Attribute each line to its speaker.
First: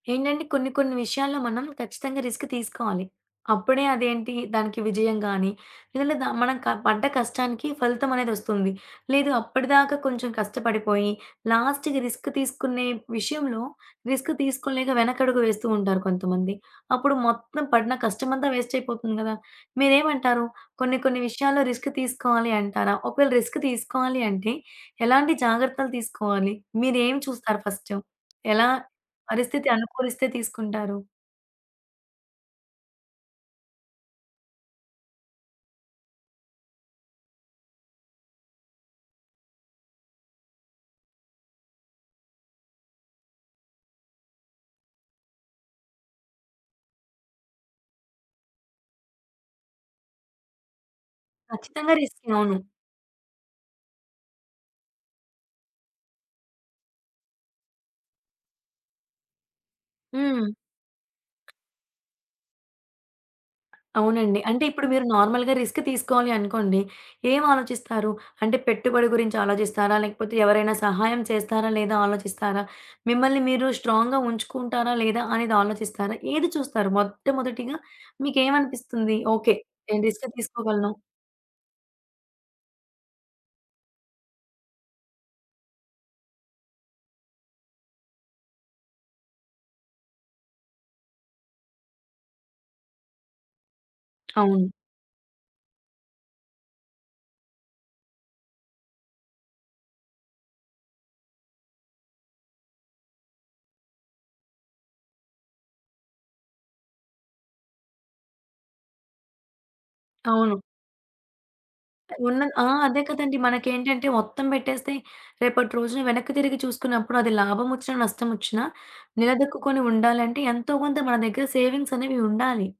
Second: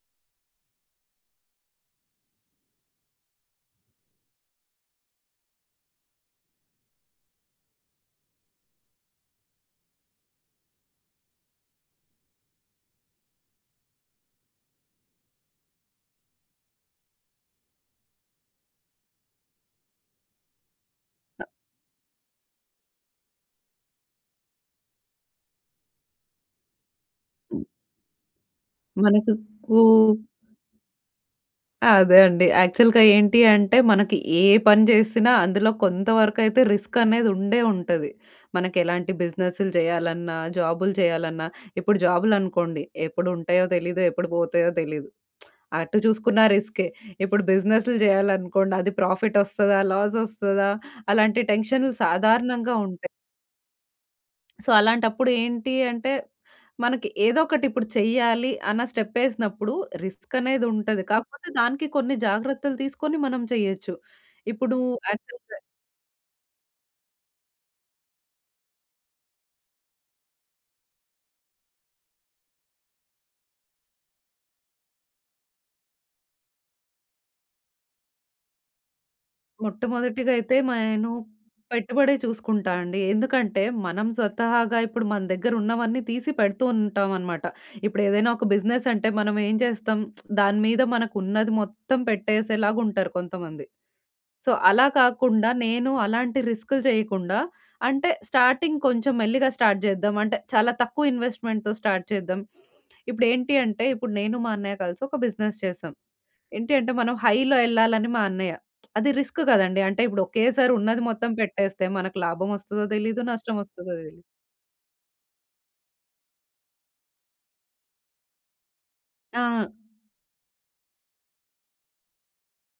Speaker 1: ఏంటండి, కొన్ని కొన్ని విషయాల్లో మనం ఖచ్చితంగా రిస్క్ తీసుకోవాలి. అప్పుడే అదేంటి, దానికి విజయం గానీ, లేదంటే ద మనం క పడ్డ కష్టానికి ఫలితమనేదొస్తుంది, లేదు అప్పడి దాకా కొంచెం కష్టపడిపోయి, లాస్ట్‌కి రిస్క్ తీసుకునే విషయంలో రిస్క్ తీసుకోలేక వెనకడుగు వేస్తూ ఉంటారు కొంతమంది. అప్పుడు మొత్తం పడిన కష్టమంతా వేస్టయిపోతుంది గదా. మీరేమంటారు, కొన్ని కొన్ని విషయాల్లో రిస్క్ తీసుకోవాలి అంటారా? ఒకవేళ రిస్క్ తీసుకోవాలి అంటే ఎలాంటి జాగ్రత్తలు తీసుకోవాలి? మీరేమి చూస్తారు ఫస్ట్? ఎలా
Speaker 2: మనకి
Speaker 1: పరిస్థితి
Speaker 2: కూ
Speaker 1: అనుకూలిస్తే తీసుకుంటారు?
Speaker 2: అదే అండి. యాక్చువల్‌గా ఏంటి అంటే, మనకి ఏ పని జేసినా అందులో కొంత వరకయితే రిస్కనేది ఉండే ఉంటది. మనకెలాంటి బిజినెస్లు జెయ్యాలన్నా, జాబులు జెయ్యాలన్నా. ఇప్పుడు జాబులనుకోండి, ఎప్పుడుంటాయో తెలీదు, ఎప్పుడు బోతయో తెలీదు. అటు చూసుకున్న రిస్కే. ఇప్పుడు బిజినెస్లు జెయ్యాలనుకోండి, అది ప్రాఫిట్టొస్తదా, లాసొస్తదా, అలాంటి టెన్షన్లు
Speaker 1: ఖచ్చితంగా రిస్కే. అవును.
Speaker 2: సాధారణంగా ఉంటాయి. సో, అలాంటప్పుడు ఏంటి అంటే, మనకి ఏదోకటిప్పుడు చెయ్యాలి అన్న స్టెప్పేసినప్పుడు
Speaker 1: హ్మ్.
Speaker 2: రిస్కనేదుంటది. కాకపోతే, దానికీ కొన్ని జాగ్రత్తలు తీసుకొని మనం చెయ్యచ్చు.
Speaker 1: అవునండి. అంటే,
Speaker 2: ఇప్పుడూ
Speaker 1: ఇప్పుడు మీరు నార్మల్‌గా
Speaker 2: యాక్చువల్‌గా
Speaker 1: రిస్క్ తీసుకోవాలి అనుకోండి, ఏవాలోచిస్తారు? అంటే, పెట్టుబడి గురించి ఆలోజిస్తారా? లేకపోతే ఎవరైనా సహాయం చేస్తారా, లేదా ఆలోచిస్తారా? మిమ్మల్ని మీరు స్ట్రాంగ్‌గా ఉంచుకుంటారా, లేదా అనేది ఆలోచిస్తారా? ఏది చూస్తారు మొట్టమొదటిగా మీకేమనిపిస్తుంది, ఓకే. నేను రిస్క్
Speaker 2: మొట్టమొదటిగా అయితే మ
Speaker 1: తీసుకోగలనా?
Speaker 2: ఎను పెట్టుబడే చూసుకుంటా అండి. ఎందుకంటే, మనం స్వతహాగా ఇప్పుడు మన దగ్గరున్నవన్నీ తీసి పెడుతూ ఉంటామనమాట. ఇప్పుడేదైనా ఒక బిజినెసంటే మనమేం చేస్తాం, దాని మీద మనకున్నది మొత్తం పెట్టేసేలాగుంటరు కొంతమంది. సో,
Speaker 1: అవును.
Speaker 2: అలా కాకుండా నేను అలాంటి రిస్కులు చెయకుండా, అంటే, స్టార్టింగ్ కొంచెం మెల్లిగా స్టార్ట్ చేద్దాం. అంటే, చాలా తక్కువ ఇన్వెస్ట్‌మెంట్‌తో స్టార్ట్ చేద్దాం. ఇప్పుడేంటి అంటే, ఇప్పుడు నేను, మా అన్నయ్య కలిసి ఒక బిజినెస్ చేశాం. ఏంటి అంటే, మనం హై‌లో యెళ్ళాలని మా అన్నయ్య. అది రిస్క్ గదండీ. అంటే, ఇప్పుడు
Speaker 1: అవును.
Speaker 2: ఒకేసారి ఉన్నది మొత్తం పెట్టేస్తే మనకు
Speaker 1: ఉన్నది. ఆ!
Speaker 2: లాభమోస్తదో
Speaker 1: అదే
Speaker 2: తెలీదు,
Speaker 1: కదండీ.
Speaker 2: నష్టమోస్తదో
Speaker 1: మనకేంటంటే,
Speaker 2: దెలీదు.
Speaker 1: మొత్తం పెట్టేస్తే, రేపటి రోజున వెనక్కి తిరిగి చూసుకున్నప్పుడు, అది లాభమోచ్చిన, నష్టమోచ్చినా
Speaker 2: ఆ!
Speaker 1: నిలదొక్కుకొని ఉండాలంటే ఎంతో కొంత మన దెగ్గర సేవింగ్సనేవి ఉండాలి.